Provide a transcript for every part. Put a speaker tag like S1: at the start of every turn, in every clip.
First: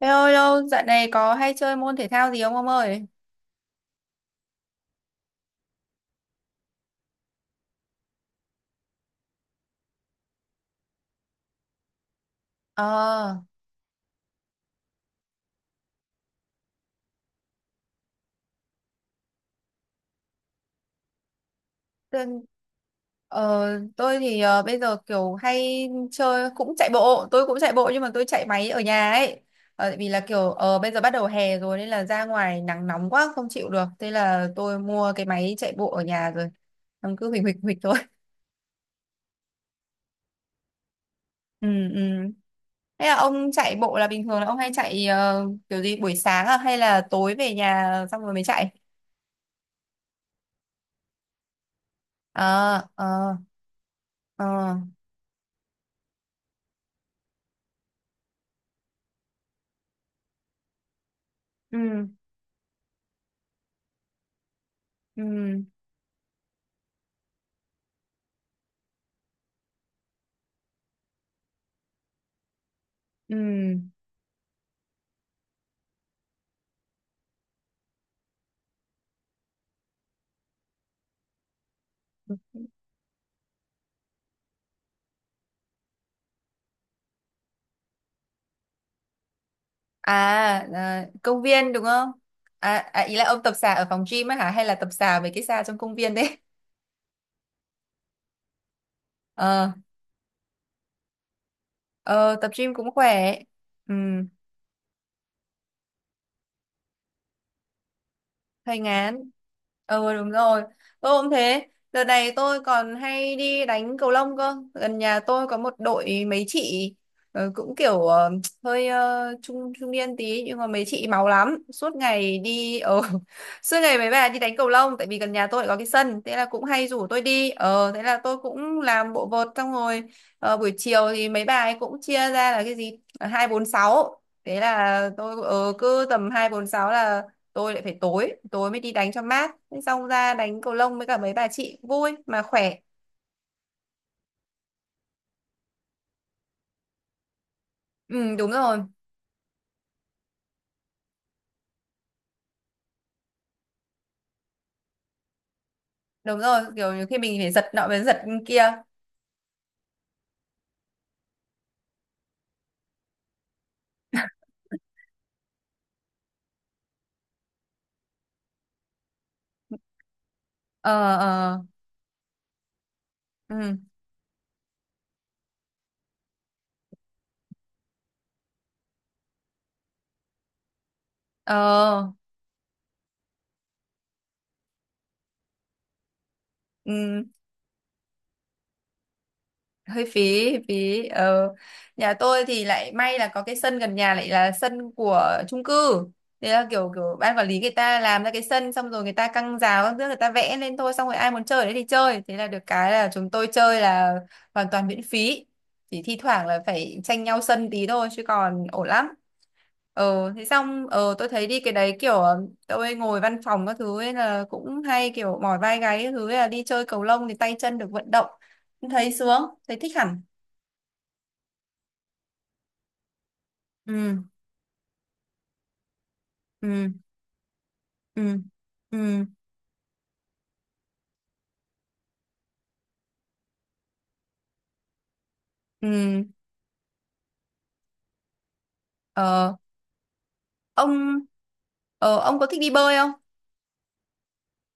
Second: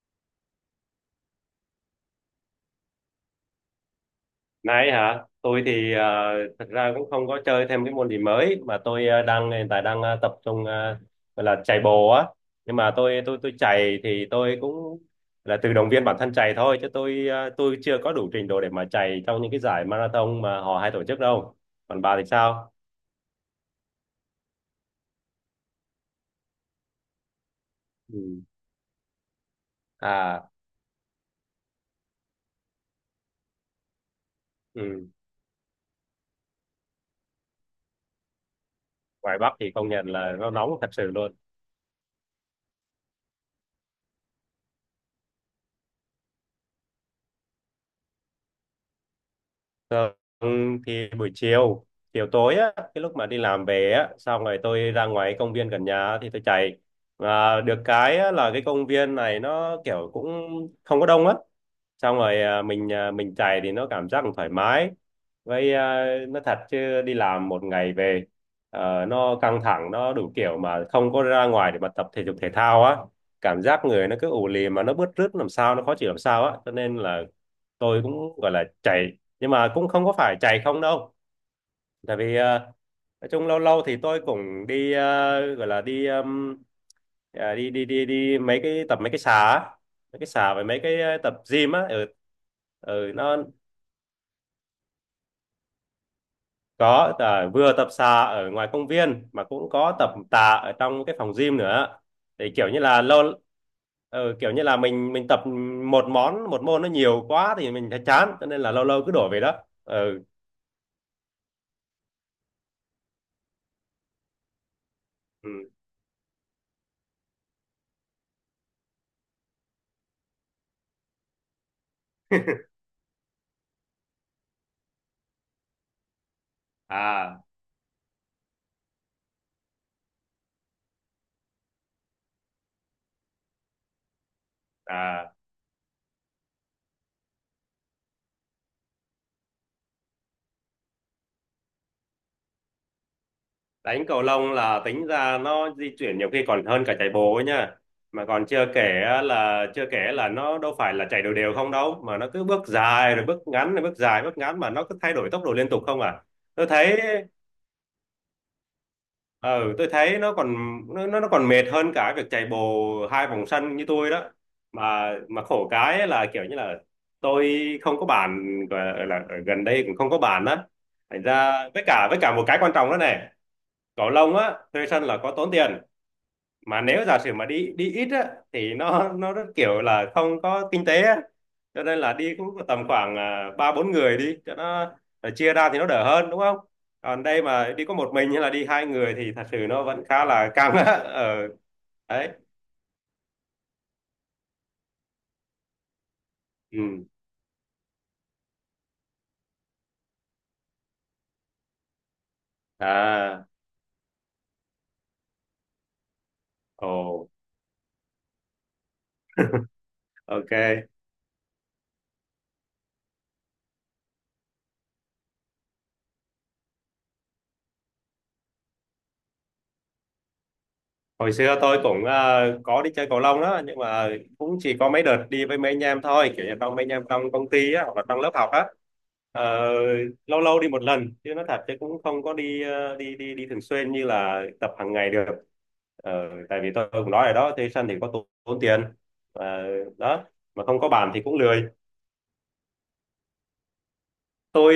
S1: Thế ơi lâu, dạo này có hay chơi môn thể thao gì không ông ơi?
S2: Nãy hả? Tôi thì thật ra cũng không có chơi thêm cái môn gì mới mà tôi đang hiện tại đang tập trung gọi là chạy bộ á. Nhưng mà tôi
S1: Ờ,
S2: tôi tôi chạy thì tôi cũng là tự động viên bản thân chạy thôi chứ tôi chưa có đủ trình độ để mà chạy trong những cái giải marathon mà họ hay tổ chức đâu. Còn bà thì
S1: tôi,
S2: sao?
S1: ờ, tôi thì bây giờ kiểu hay chơi cũng chạy bộ, tôi cũng chạy bộ nhưng mà tôi
S2: Ừ.
S1: chạy máy ở nhà ấy. Tại vì là kiểu
S2: À,
S1: bây giờ bắt đầu hè rồi nên là ra ngoài nắng nóng quá không chịu được. Thế là tôi
S2: ừ.
S1: mua cái máy chạy bộ ở nhà rồi. Ông cứ huỳnh huỳnh huỳnh thôi.
S2: Ngoài Bắc thì công nhận là nó nóng thật sự luôn.
S1: Ừ, ừ. Thế là ông chạy bộ là bình thường là ông hay chạy kiểu gì buổi sáng à hay là tối về nhà xong rồi mới chạy?
S2: Thường thì buổi chiều, chiều tối á,
S1: Ờ,
S2: cái
S1: ờ,
S2: lúc mà đi làm về á, xong rồi
S1: ờ.
S2: tôi ra ngoài công viên gần nhà thì tôi chạy. Mà được cái á, là cái công viên này nó kiểu cũng không có đông á.
S1: Ừ,
S2: Xong rồi mình chạy thì nó cảm giác thoải mái.
S1: ừ.
S2: Với nó thật chứ đi làm một ngày về nó căng thẳng, nó đủ kiểu mà không có ra ngoài để mà tập thể dục thể thao á.
S1: Ừ.
S2: Cảm giác người nó cứ ù lì mà nó bứt rứt làm sao, nó khó chịu làm sao á. Cho nên là tôi cũng gọi là chạy nhưng mà cũng không có phải chạy không đâu, tại vì nói chung lâu lâu thì tôi cũng đi gọi là đi à, đi đi đi đi mấy cái tập mấy cái xà á,
S1: À,
S2: mấy cái xà với mấy cái
S1: à,
S2: tập
S1: công
S2: gym
S1: viên
S2: á
S1: đúng
S2: ở
S1: không? À, à,
S2: ở
S1: ý là
S2: nó
S1: ông tập xà ở phòng gym á hả? Hay là tập xà mấy cái xà trong công viên đấy?
S2: có vừa tập xà ở ngoài công viên mà cũng
S1: Ờ,
S2: có tập tạ ở trong cái phòng gym nữa,
S1: ờ, tập
S2: thì kiểu
S1: gym
S2: như
S1: cũng
S2: là lâu
S1: khỏe. Ừ.
S2: ờ, kiểu như là mình tập một môn nó nhiều quá thì mình thấy chán, cho nên là
S1: Hoành
S2: lâu lâu cứ
S1: Án.
S2: đổi về đó.
S1: Ờ,
S2: Ừ,
S1: đúng rồi. Tôi cũng thế. Đợt này tôi còn hay đi đánh cầu lông cơ. Gần nhà tôi có
S2: ừ.
S1: một đội mấy chị cũng kiểu hơi trung trung niên tí nhưng mà mấy chị máu lắm. Suốt ngày đi suốt ngày mấy bà đi đánh cầu lông tại vì gần nhà tôi lại có cái sân, thế là cũng hay rủ tôi
S2: à
S1: đi. Ờ, thế là tôi cũng làm bộ vợt xong rồi buổi chiều thì mấy bà ấy cũng chia ra là cái gì? Hai, bốn, sáu. Thế là
S2: à
S1: tôi cứ tầm hai, bốn, sáu là tôi lại phải tối tối mới đi đánh cho mát. Thế xong ra đánh cầu lông với cả mấy bà chị vui mà khỏe.
S2: Đánh cầu lông là tính ra nó di chuyển nhiều khi còn hơn cả chạy bộ ấy nha, mà
S1: Ừ,
S2: còn
S1: đúng
S2: chưa
S1: rồi,
S2: kể là nó đâu phải là chạy đều đều không đâu, mà nó cứ bước dài rồi bước ngắn rồi bước dài bước ngắn, mà nó cứ thay đổi tốc độ liên tục không à.
S1: đúng rồi,
S2: tôi
S1: kiểu
S2: thấy
S1: như khi mình phải giật nọ với giật kia.
S2: ừ tôi thấy nó còn nó còn mệt hơn cả việc chạy bộ hai vòng sân như tôi đó, mà khổ cái ấy là kiểu như là tôi không có bàn, gọi là ở gần đây cũng không có bàn đó,
S1: Ờ,
S2: thành ra
S1: ờ.
S2: với cả một cái quan trọng đó này,
S1: Ừ.
S2: cầu lông á thuê sân là có tốn tiền, mà nếu giả sử mà đi đi ít á thì nó rất kiểu là không có kinh tế á, cho nên
S1: Ờ.
S2: là đi cũng tầm khoảng ba bốn người đi cho nó chia ra thì nó đỡ hơn đúng không. Còn
S1: Ừ.
S2: đây mà đi có một mình hay là đi hai người thì thật sự nó
S1: Hơi
S2: vẫn khá
S1: phí,
S2: là
S1: hơi
S2: căng á.
S1: phí.
S2: Ờ
S1: Ờ, nhà
S2: Đấy,
S1: tôi thì lại may là có cái sân gần nhà lại là sân của chung cư, thế là kiểu
S2: ừ,
S1: kiểu ban quản lý người ta làm ra cái sân xong rồi người ta căng rào các thứ, người ta vẽ lên thôi, xong rồi ai muốn chơi ở đấy thì chơi, thế là được cái là chúng tôi
S2: à,
S1: chơi là hoàn toàn miễn phí, chỉ thi thoảng là phải tranh
S2: ồ,
S1: nhau sân tí thôi chứ còn ổn lắm. ờ thế xong
S2: ok.
S1: ờ tôi thấy đi cái đấy kiểu tôi ngồi văn phòng các thứ ấy là cũng hay kiểu mỏi vai gáy các thứ ấy, là đi chơi cầu lông thì tay chân được vận động, thấy sướng, thấy thích hẳn.
S2: Hồi xưa tôi cũng có đi chơi cầu lông đó, nhưng mà
S1: Ừ,
S2: cũng chỉ có mấy đợt đi với mấy anh em thôi, kiểu như trong mấy anh
S1: ừ,
S2: em trong công ty á, hoặc là trong lớp
S1: ừ,
S2: học á.
S1: ừ,
S2: Ờ, lâu lâu đi một lần chứ, nó thật chứ cũng không có đi ờ, đi đi đi thường xuyên như là tập hàng ngày được.
S1: ừ.
S2: Tại vì tôi cũng nói rồi đó, thuê sân thì có tốn tiền.
S1: Ờ,
S2: Ờ, đó mà không có bàn
S1: ông
S2: thì cũng lười.
S1: ông có thích đi bơi không?
S2: Tôi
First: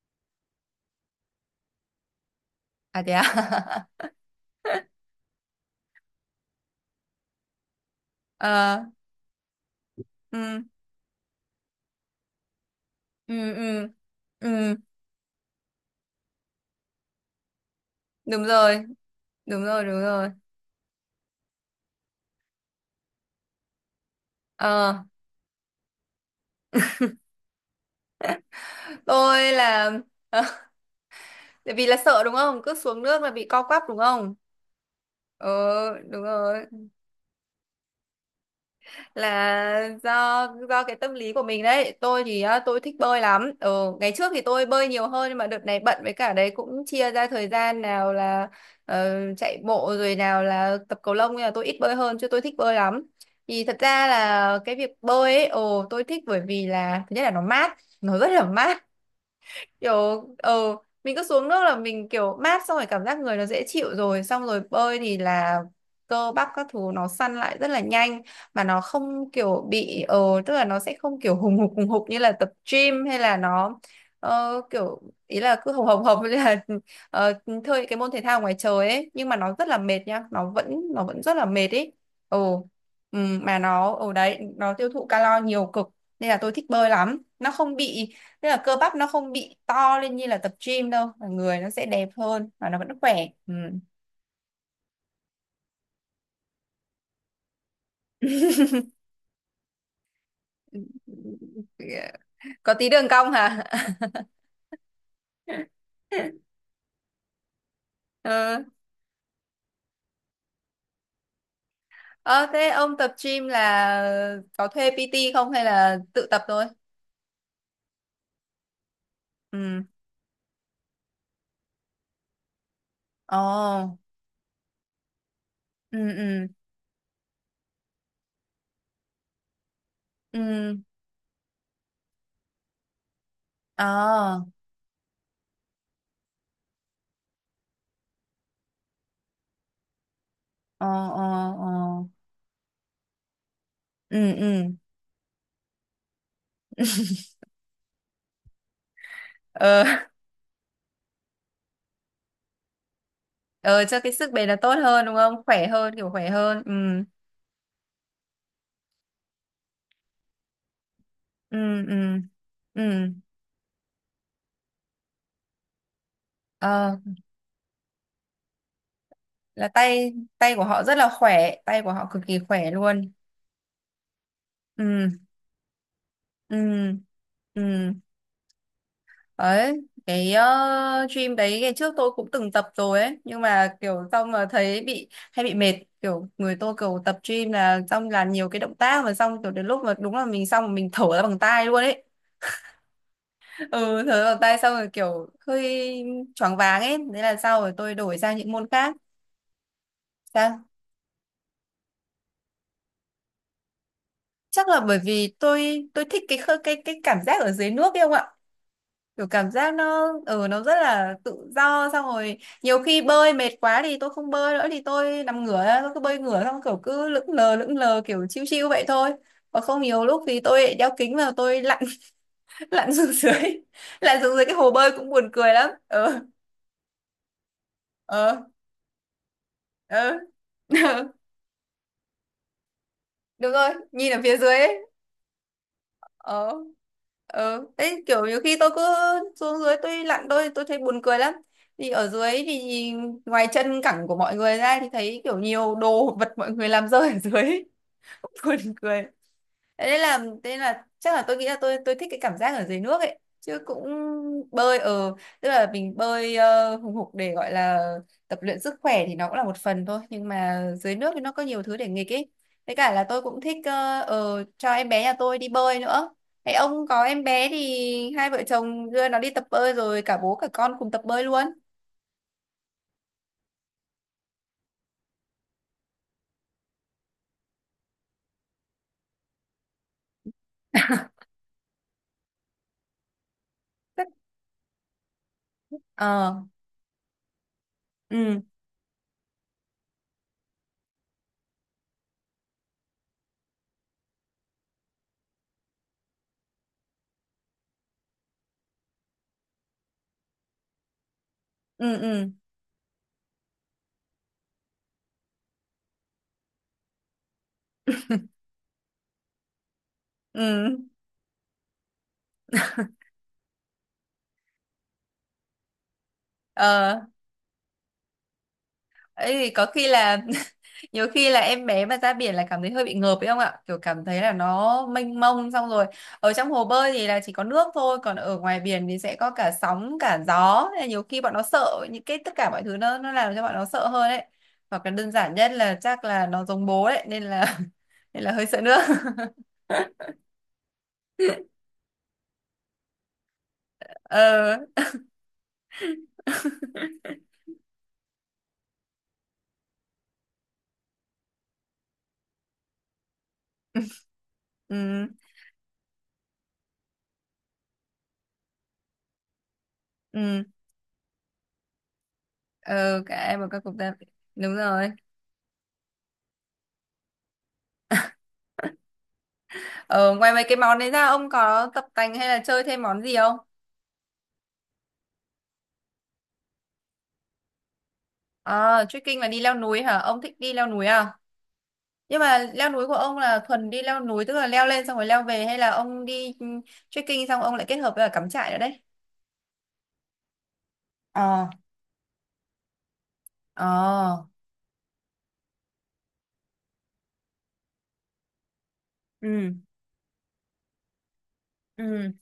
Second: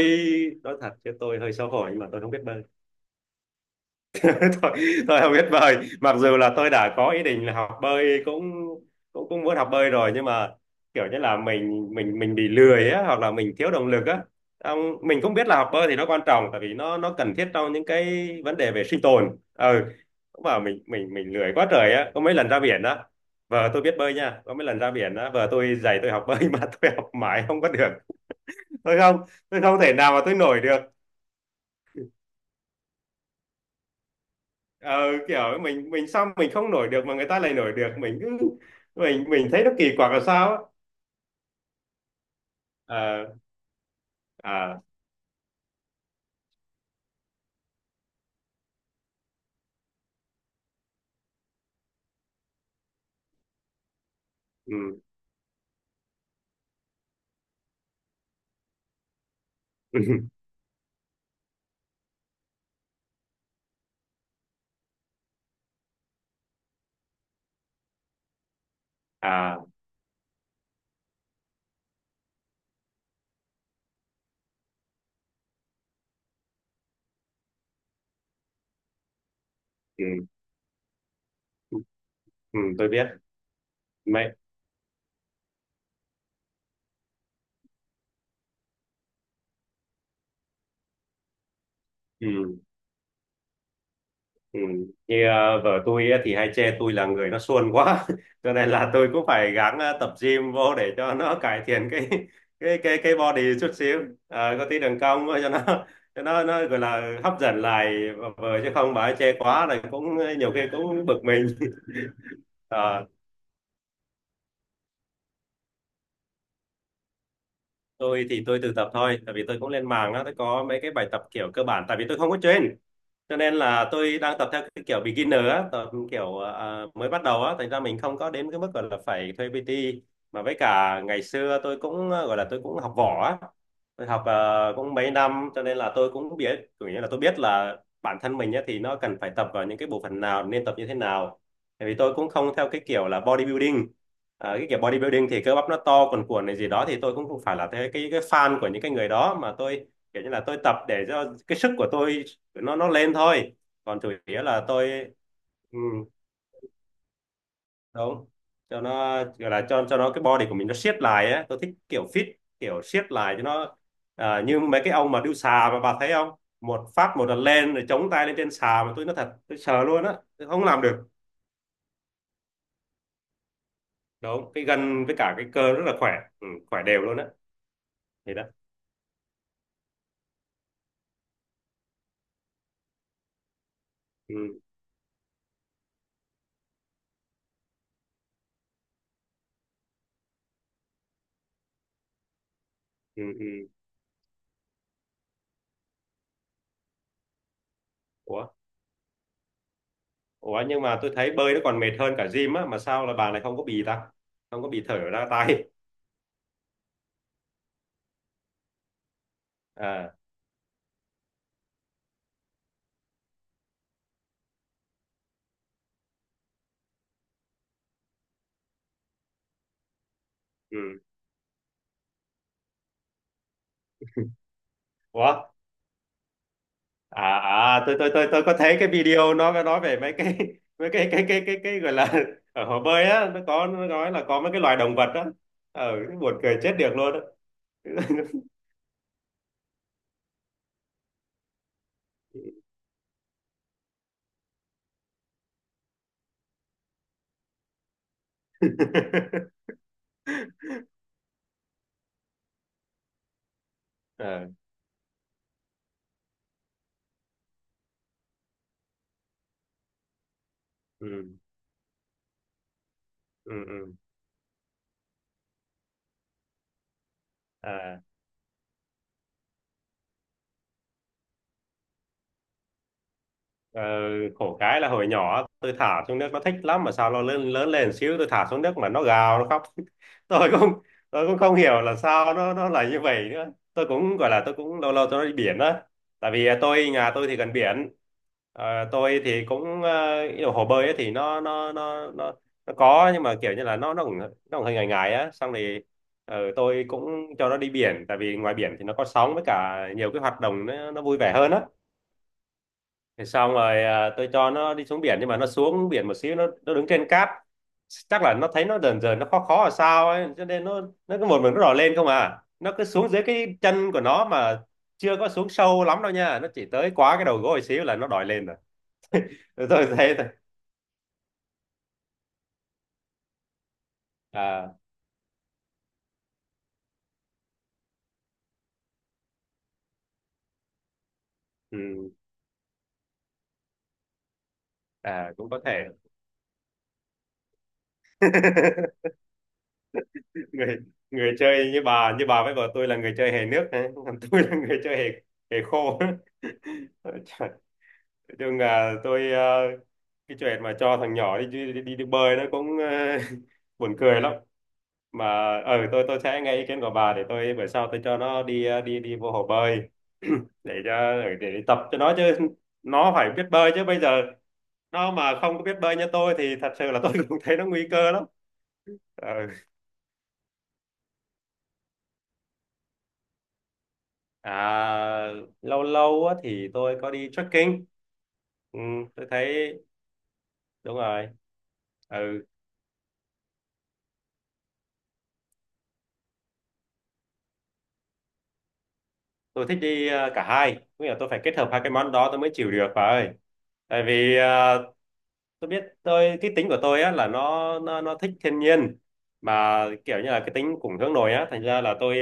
S2: nói thật chứ tôi hơi xấu hổ nhưng mà tôi không biết bơi.
S1: À, thế à?
S2: tôi, tôi không biết bơi, mặc dù là tôi đã có ý định là học bơi, cũng
S1: Ờ,
S2: cũng cũng muốn học bơi rồi, nhưng mà
S1: ừ,
S2: kiểu như là mình bị lười á, hoặc là mình
S1: ừ,
S2: thiếu động
S1: ừ,
S2: lực á.
S1: ừ.
S2: Ông, mình cũng biết là học bơi thì nó quan trọng, tại vì nó cần thiết trong những cái
S1: Đúng
S2: vấn đề
S1: rồi,
S2: về sinh tồn,
S1: đúng rồi,
S2: ừ,
S1: đúng rồi.
S2: mà mình lười quá trời á, có mấy lần ra biển á, vợ tôi biết bơi nha, có mấy lần ra
S1: Ờ,
S2: biển á vợ tôi dạy tôi học bơi mà tôi học mãi không có được. tôi không
S1: tôi
S2: tôi không
S1: là
S2: thể nào mà tôi nổi được.
S1: tại vì là sợ đúng không, cứ xuống nước là bị co quắp đúng không?
S2: ờ, Kiểu mình
S1: Ờ,
S2: mình
S1: đúng
S2: xong mình
S1: rồi,
S2: không nổi được mà người ta lại nổi được, mình cứ mình thấy nó
S1: là
S2: kỳ quặc là
S1: do
S2: sao á.
S1: do cái tâm lý của mình đấy. Tôi thì á, tôi thích bơi
S2: à
S1: lắm. Ừ, ngày trước thì tôi
S2: à
S1: bơi nhiều hơn nhưng mà đợt này bận, với cả đấy cũng chia ra thời gian nào là chạy bộ rồi nào là tập cầu lông, nhưng mà tôi ít bơi hơn chứ tôi thích bơi lắm. Thì thật ra là cái việc
S2: ừ.
S1: bơi ấy, ồ tôi thích bởi vì là thứ nhất là nó mát, nó rất là mát. Kiểu mình cứ xuống nước là mình kiểu mát, xong rồi cảm giác người nó dễ chịu, rồi xong rồi bơi thì là cơ bắp các thứ nó săn lại rất là nhanh, mà nó không
S2: À,
S1: kiểu bị tức là nó sẽ không kiểu hùng hục như là tập gym, hay là nó kiểu, ý là cứ hồng hồng hồng như là ờ, chơi cái môn thể thao ngoài trời ấy nhưng mà nó rất là mệt
S2: ừ.
S1: nha, nó vẫn, nó vẫn rất là mệt ấy.
S2: Ừ,
S1: Ồ,
S2: tôi biết.
S1: ừ, mà nó ở
S2: Mẹ.
S1: đấy nó tiêu thụ calo nhiều cực, nên là tôi thích bơi lắm, nó không bị. Tức là cơ bắp nó không bị to lên như là tập gym đâu, mà người nó sẽ đẹp hơn
S2: Ừ.
S1: và nó vẫn khỏe. Ừ.
S2: Ừ. Như vợ tôi á thì hay chê tôi là người nó suôn quá cho nên là tôi cũng phải gắng tập gym vô để cho nó cải thiện cái
S1: Có
S2: cái
S1: tí
S2: cái
S1: đường
S2: cái
S1: cong
S2: body
S1: hả?
S2: chút xíu. Ờ, có tí đường cong cho nó nó gọi là hấp dẫn lại vợ,
S1: Ờ.
S2: chứ không bà ấy chê quá là cũng nhiều khi cũng bực mình.
S1: Ờ, thế ông
S2: Ờ.
S1: tập gym là có thuê PT không hay là tự tập thôi?
S2: Tôi thì tôi tự tập thôi, tại vì tôi cũng
S1: Ừ,
S2: lên mạng á, tôi có mấy cái bài tập kiểu cơ bản, tại vì tôi không có train, cho nên là
S1: ồ,
S2: tôi đang tập theo cái kiểu beginner á, tập
S1: ừ,
S2: kiểu
S1: ừ,
S2: mới bắt đầu á, thành ra mình không có đến cái mức gọi là phải thuê PT. Mà với
S1: ừ,
S2: cả ngày xưa tôi cũng gọi là tôi cũng học võ á, tôi học
S1: ờ,
S2: cũng mấy năm, cho nên là tôi cũng biết kiểu như là tôi biết là bản thân mình á, thì nó cần phải tập vào những cái bộ phận nào, nên tập
S1: ờ,
S2: như thế
S1: ờ,
S2: nào,
S1: ờ,
S2: tại vì tôi cũng không theo cái kiểu là bodybuilding.
S1: ừ,
S2: Cái
S1: ừ,
S2: kiểu bodybuilding thì cơ bắp nó to cuồn cuộn này gì đó, thì tôi cũng không phải là thế, cái fan của những cái người đó, mà
S1: ờ.
S2: tôi kiểu như là tôi tập để cho cái sức của tôi nó lên thôi.
S1: Ờ, cho
S2: Còn
S1: cái
S2: chủ
S1: sức
S2: yếu
S1: bền là
S2: là
S1: tốt
S2: tôi,
S1: hơn đúng không, khỏe
S2: ừ,
S1: hơn, kiểu khỏe hơn. Ừ,
S2: đúng, cho nó gọi là cho nó cái body của mình nó siết lại á,
S1: ừ,
S2: tôi thích
S1: ừ,
S2: kiểu fit,
S1: ừ,
S2: kiểu siết lại cho nó, như mấy cái ông mà đu xà mà bà thấy không, một
S1: Ờ,
S2: phát một lần lên rồi chống tay lên trên xà mà tôi nói thật tôi
S1: là
S2: sợ luôn
S1: tay
S2: á, tôi
S1: tay của
S2: không làm
S1: họ rất
S2: được.
S1: là khỏe, tay của họ cực kỳ khỏe luôn.
S2: Đúng, cái gân
S1: Ừ,
S2: với cả cái cơ rất là khỏe. Ừ,
S1: ừ,
S2: khỏe đều luôn á.
S1: ừ.
S2: Thì đó.
S1: Đấy, cái gym đấy ngày trước tôi cũng từng tập rồi ấy nhưng mà kiểu xong mà
S2: Ừ,
S1: thấy bị hay bị mệt, kiểu người tôi kiểu tập gym là xong làm nhiều cái động tác mà xong kiểu đến lúc mà đúng là mình xong rồi mình thở ra bằng tai luôn ấy.
S2: ừ, ừ.
S1: Ừ, thở ra bằng tai xong rồi kiểu hơi choáng váng ấy, thế là sau rồi tôi đổi sang
S2: ủa
S1: những môn khác.
S2: ủa
S1: Sao?
S2: nhưng mà tôi thấy bơi nó còn mệt hơn cả gym á, mà sao là bà này không
S1: Chắc
S2: có
S1: là
S2: bị
S1: bởi
S2: thở ra
S1: vì
S2: tay.
S1: tôi thích cái cái cảm giác ở dưới nước ấy không ạ, kiểu cảm giác nó
S2: À,
S1: ừ nó rất là tự do, xong rồi nhiều khi bơi mệt quá thì tôi không bơi nữa thì tôi nằm ngửa ra, tôi cứ bơi ngửa xong kiểu cứ lững lờ kiểu chiêu chiêu vậy thôi. Còn không nhiều lúc thì tôi lại đeo
S2: ừ.
S1: kính vào tôi lặn. Lặn xuống dưới. Lặn xuống dưới cái hồ bơi cũng buồn
S2: Ủa,
S1: cười lắm. Ờ,
S2: à tôi tôi tôi
S1: ờ,
S2: tôi có thấy cái video nó có nói về mấy
S1: ờ.
S2: cái mấy cái gọi là ở hồ bơi á, nó
S1: Đúng
S2: có
S1: rồi,
S2: nó nói
S1: nhìn ở
S2: là
S1: phía
S2: có mấy
S1: dưới
S2: cái loài
S1: ấy.
S2: động vật á, ờ buồn
S1: Ờ,
S2: cười chết được luôn á.
S1: ờ thế kiểu nhiều khi tôi cứ xuống dưới tôi lặn tôi thấy buồn cười lắm. Thì ở dưới thì ngoài chân cẳng của mọi người ra thì thấy kiểu nhiều đồ vật mọi người làm rơi ở dưới. Buồn cười. Thế nên là thế là chắc là tôi nghĩ là tôi thích cái cảm giác ở dưới nước ấy chứ cũng
S2: Ờ,
S1: bơi ở, tức là mình bơi hùng hục để gọi là tập luyện sức khỏe thì nó cũng là một phần thôi nhưng mà dưới nước
S2: ừ,
S1: thì nó có nhiều thứ để nghịch ấy. Với cả là tôi cũng
S2: ừ,
S1: thích
S2: ừ,
S1: cho em bé nhà tôi đi bơi nữa. Thế ông có em bé
S2: à.
S1: thì hai vợ chồng đưa nó đi tập bơi rồi, cả bố cả con cùng tập bơi luôn.
S2: Ờ, khổ cái là hồi nhỏ tôi thả xuống nước nó thích lắm, mà sao nó lớn lớn lên xíu tôi thả xuống nước mà nó gào nó khóc tôi cũng tôi cũng không hiểu là sao nó là như vậy nữa. Tôi cũng gọi là tôi cũng lâu lâu tôi đi biển á,
S1: Ờ,
S2: tại vì nhà tôi thì gần biển.
S1: ừ,
S2: Ờ, tôi thì cũng ý là hồ bơi ấy thì nó có, nhưng mà kiểu như là nó cũng hơi ngại ngại á, xong thì tôi cũng cho nó đi biển, tại vì ngoài biển thì nó có sóng với cả nhiều cái hoạt động, nó vui vẻ hơn á.
S1: ừ, ừ,
S2: Thì xong rồi tôi cho nó đi xuống biển, nhưng mà nó xuống biển một xíu nó đứng trên cát, chắc là nó thấy nó dần dần nó khó khó là sao ấy, cho nên
S1: ừ.
S2: nó cứ một mình nó đỏ lên không à, nó cứ xuống dưới cái chân của nó mà chưa có xuống sâu lắm đâu nha, nó chỉ tới
S1: Ờ,
S2: quá cái đầu gối xíu là nó đòi lên rồi.
S1: ấy có
S2: Rồi tôi
S1: khi
S2: thấy
S1: là
S2: thôi.
S1: nhiều khi là em bé mà ra biển là cảm thấy hơi bị ngợp ấy không ạ, kiểu cảm thấy là
S2: À,
S1: nó mênh mông, xong rồi ở trong hồ bơi thì là chỉ có nước thôi, còn ở ngoài biển thì sẽ có cả sóng cả gió. Nên là nhiều khi bọn nó sợ những
S2: ừ,
S1: cái tất cả mọi thứ nó làm cho bọn nó sợ hơn ấy, hoặc là đơn
S2: à,
S1: giản
S2: cũng
S1: nhất
S2: có
S1: là
S2: thể.
S1: chắc là nó giống bố ấy nên là nên là hơi sợ nước.
S2: người người chơi như bà với vợ tôi là người chơi hề nước đấy, còn tôi
S1: Ờ,
S2: là người chơi hề hề khô. Trời. Chung là tôi, cái chuyện mà cho thằng nhỏ đi bơi nó cũng buồn cười lắm.
S1: ừ,
S2: Mà tôi sẽ nghe ý kiến của bà, để tôi bữa sau tôi cho nó đi ờ, đi đi vô hồ bơi,
S1: ừ.
S2: để tập cho nó chứ,
S1: Ờ,
S2: nó
S1: cả
S2: phải
S1: em
S2: biết
S1: và các
S2: bơi
S1: cục
S2: chứ,
S1: ta.
S2: bây giờ
S1: Đúng rồi.
S2: nó mà không có biết bơi như tôi thì thật sự là tôi cũng thấy nó nguy cơ lắm. Ờ.
S1: Ờ, ngoài mấy cái món đấy ra ông có tập tành hay là chơi thêm món gì không?
S2: À, lâu lâu á thì tôi có đi trekking. Ừ,
S1: À, trekking
S2: tôi
S1: là đi leo
S2: thấy
S1: núi hả? Ông thích đi leo núi
S2: đúng
S1: à?
S2: rồi.
S1: Nhưng mà
S2: Ừ,
S1: leo núi của ông là thuần đi leo núi tức là leo lên xong rồi leo về, hay là ông đi trekking xong ông lại kết hợp với cả cắm trại nữa đấy?
S2: tôi thích đi cả hai, nghĩa là tôi phải
S1: Ờ,
S2: kết hợp hai cái món đó tôi mới chịu được bà ơi. Tại
S1: ờ,
S2: vì tôi biết tôi cái tính của tôi á là nó thích thiên nhiên,
S1: ừ,
S2: mà kiểu như là cái tính cũng hướng nội á, thành ra là
S1: ừ,
S2: tôi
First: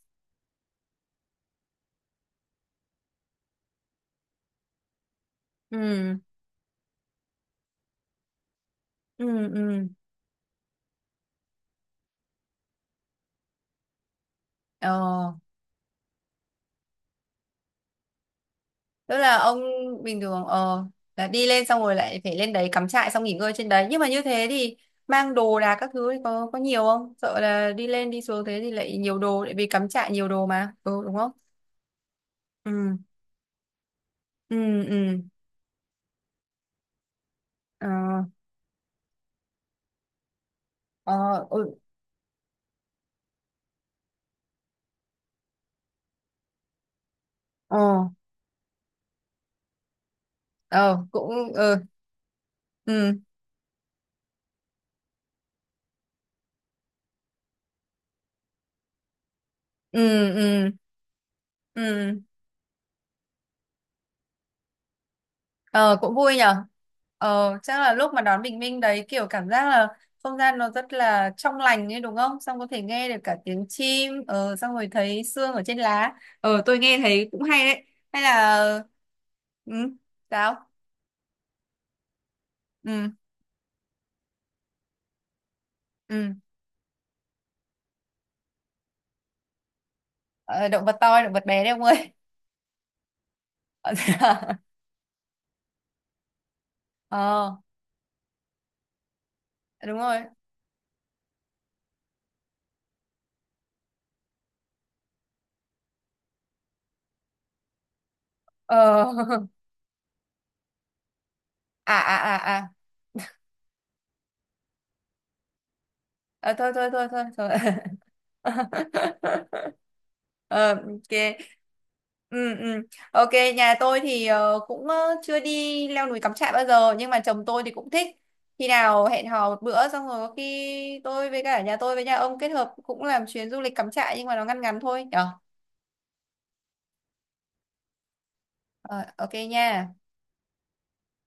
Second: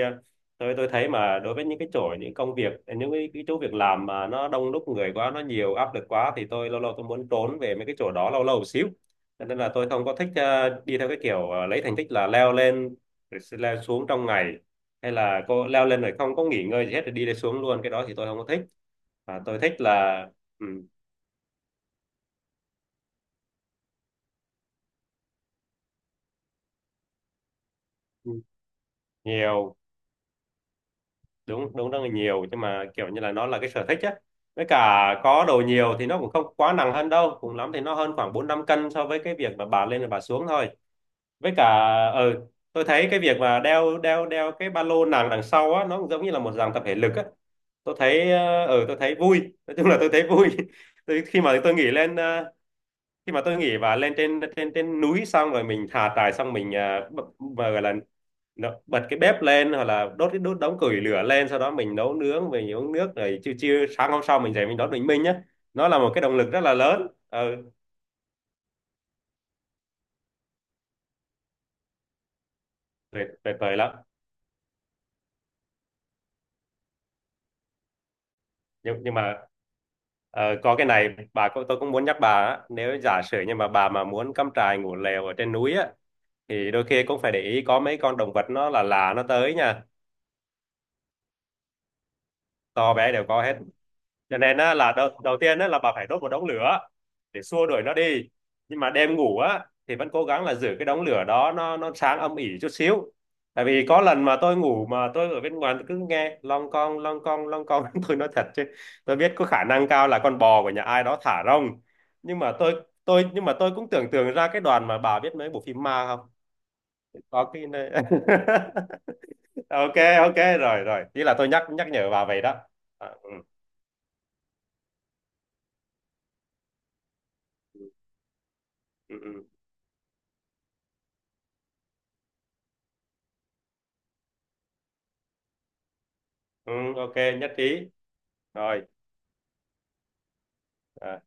S2: tôi tôi thấy mà đối với những cái chỗ, những công việc, những cái chỗ việc làm mà nó đông đúc người quá, nó nhiều áp lực
S1: ừ,
S2: quá, thì tôi lâu lâu tôi muốn trốn về mấy cái chỗ đó lâu lâu một xíu.
S1: ừ,
S2: Cho nên là
S1: ừ.
S2: tôi không có thích đi theo cái kiểu lấy thành tích là leo lên rồi sẽ leo xuống trong ngày, hay
S1: Ờ,
S2: là cô leo lên rồi không có nghỉ ngơi gì hết rồi đi lên xuống luôn, cái đó thì tôi không có thích.
S1: tức là
S2: Và tôi
S1: ông
S2: thích
S1: bình
S2: là
S1: thường
S2: ừ,
S1: là đi lên xong rồi lại phải lên đấy cắm trại xong nghỉ ngơi trên đấy. Nhưng mà như thế thì mang đồ đạc các thứ thì có nhiều không? Sợ là đi lên đi xuống thế thì lại nhiều đồ tại vì
S2: nhiều.
S1: cắm trại nhiều đồ mà. Ừ đúng không?
S2: Đúng đúng, rất là nhiều, nhưng mà
S1: Ừ,
S2: kiểu như là nó là cái sở thích á.
S1: ừ,
S2: Với cả
S1: ừ.
S2: có đồ nhiều thì nó cũng không quá nặng hơn đâu, cùng lắm thì
S1: Ờ.
S2: nó hơn khoảng bốn năm cân so với cái việc mà bà lên rồi bà xuống thôi.
S1: Ờ.
S2: Với cả
S1: Ừ.
S2: ừ, tôi thấy cái việc mà đeo đeo đeo cái ba lô nặng đằng sau á, nó cũng giống như là một dạng tập thể lực á.
S1: Ờ.
S2: Tôi thấy ừ, tôi thấy vui, nói chung là tôi thấy vui.
S1: Ờ
S2: tôi, khi
S1: cũng
S2: mà tôi
S1: ừ.
S2: nghỉ lên
S1: Ừ,
S2: khi mà tôi nghỉ và lên trên trên trên núi xong rồi mình thả trại xong mình uh, bật cái bếp lên, hoặc
S1: ừ,
S2: là đốt cái
S1: ừ,
S2: đống củi lửa lên, sau đó mình nấu
S1: ừ.
S2: nướng, mình uống nước, rồi chiều chiều sáng hôm sau mình dậy mình đón bình minh nhá. Nó
S1: Ờ,
S2: là một
S1: cũng
S2: cái
S1: vui
S2: động lực
S1: nhở.
S2: rất là lớn. Ừ,
S1: Ờ, chắc là lúc mà đón bình minh đấy kiểu cảm giác là không gian nó rất là trong lành ấy đúng không, xong có thể nghe được
S2: tuyệt
S1: cả
S2: tuyệt
S1: tiếng
S2: vời lắm.
S1: chim xong rồi thấy sương ở trên lá. Ờ, tôi nghe thấy cũng hay đấy. Hay là
S2: Nhưng mà
S1: ừ. Sao?
S2: có cái này bà cũng- tôi cũng muốn nhắc bà á, nếu
S1: Ừ,
S2: giả sử nhưng mà bà mà muốn cắm trại ngủ lều ở trên núi á,
S1: ừ.
S2: thì đôi khi cũng phải để ý có mấy con động vật nó là lạ nó tới nha.
S1: Ờ, động vật to hay động vật bé đấy ông ơi?
S2: To bé đều có hết. Cho nên á, là đầu tiên á, là bà phải đốt một đống lửa để
S1: Ờ,
S2: xua đuổi nó đi. Nhưng mà đêm ngủ á thì
S1: đúng
S2: vẫn
S1: rồi.
S2: cố gắng là giữ cái đống lửa đó nó sáng âm ỉ chút xíu. Tại vì có lần mà tôi ngủ mà tôi ở bên ngoài cứ nghe long con long con long con, tôi nói thật chứ,
S1: Ờ.
S2: tôi biết có khả năng cao là con bò của nhà ai đó thả rông.
S1: À, à,
S2: Nhưng mà
S1: à, à.
S2: tôi nhưng mà tôi cũng tưởng tượng ra cái đoàn mà, bà biết mấy bộ phim ma không,
S1: À, thôi thôi thôi thôi thôi.
S2: có cái nơi- ok, ok
S1: Ờ,
S2: rồi rồi, chỉ là
S1: ok.
S2: tôi nhắc nhắc nhở bà vậy
S1: Ừ,
S2: đó.
S1: ừ.
S2: À,
S1: Ok.
S2: ừ,
S1: Nhà tôi thì cũng chưa đi leo núi cắm trại bao giờ nhưng mà chồng tôi thì cũng thích. Khi nào
S2: ừ,
S1: hẹn
S2: ừ,
S1: hò một bữa xong rồi có khi tôi với cả nhà tôi với nhà ông kết hợp cũng làm chuyến du lịch cắm trại nhưng mà nó ngăn ngắn thôi nhở.
S2: ừ, ok, nhất trí rồi
S1: Ờ, ok nha.
S2: à.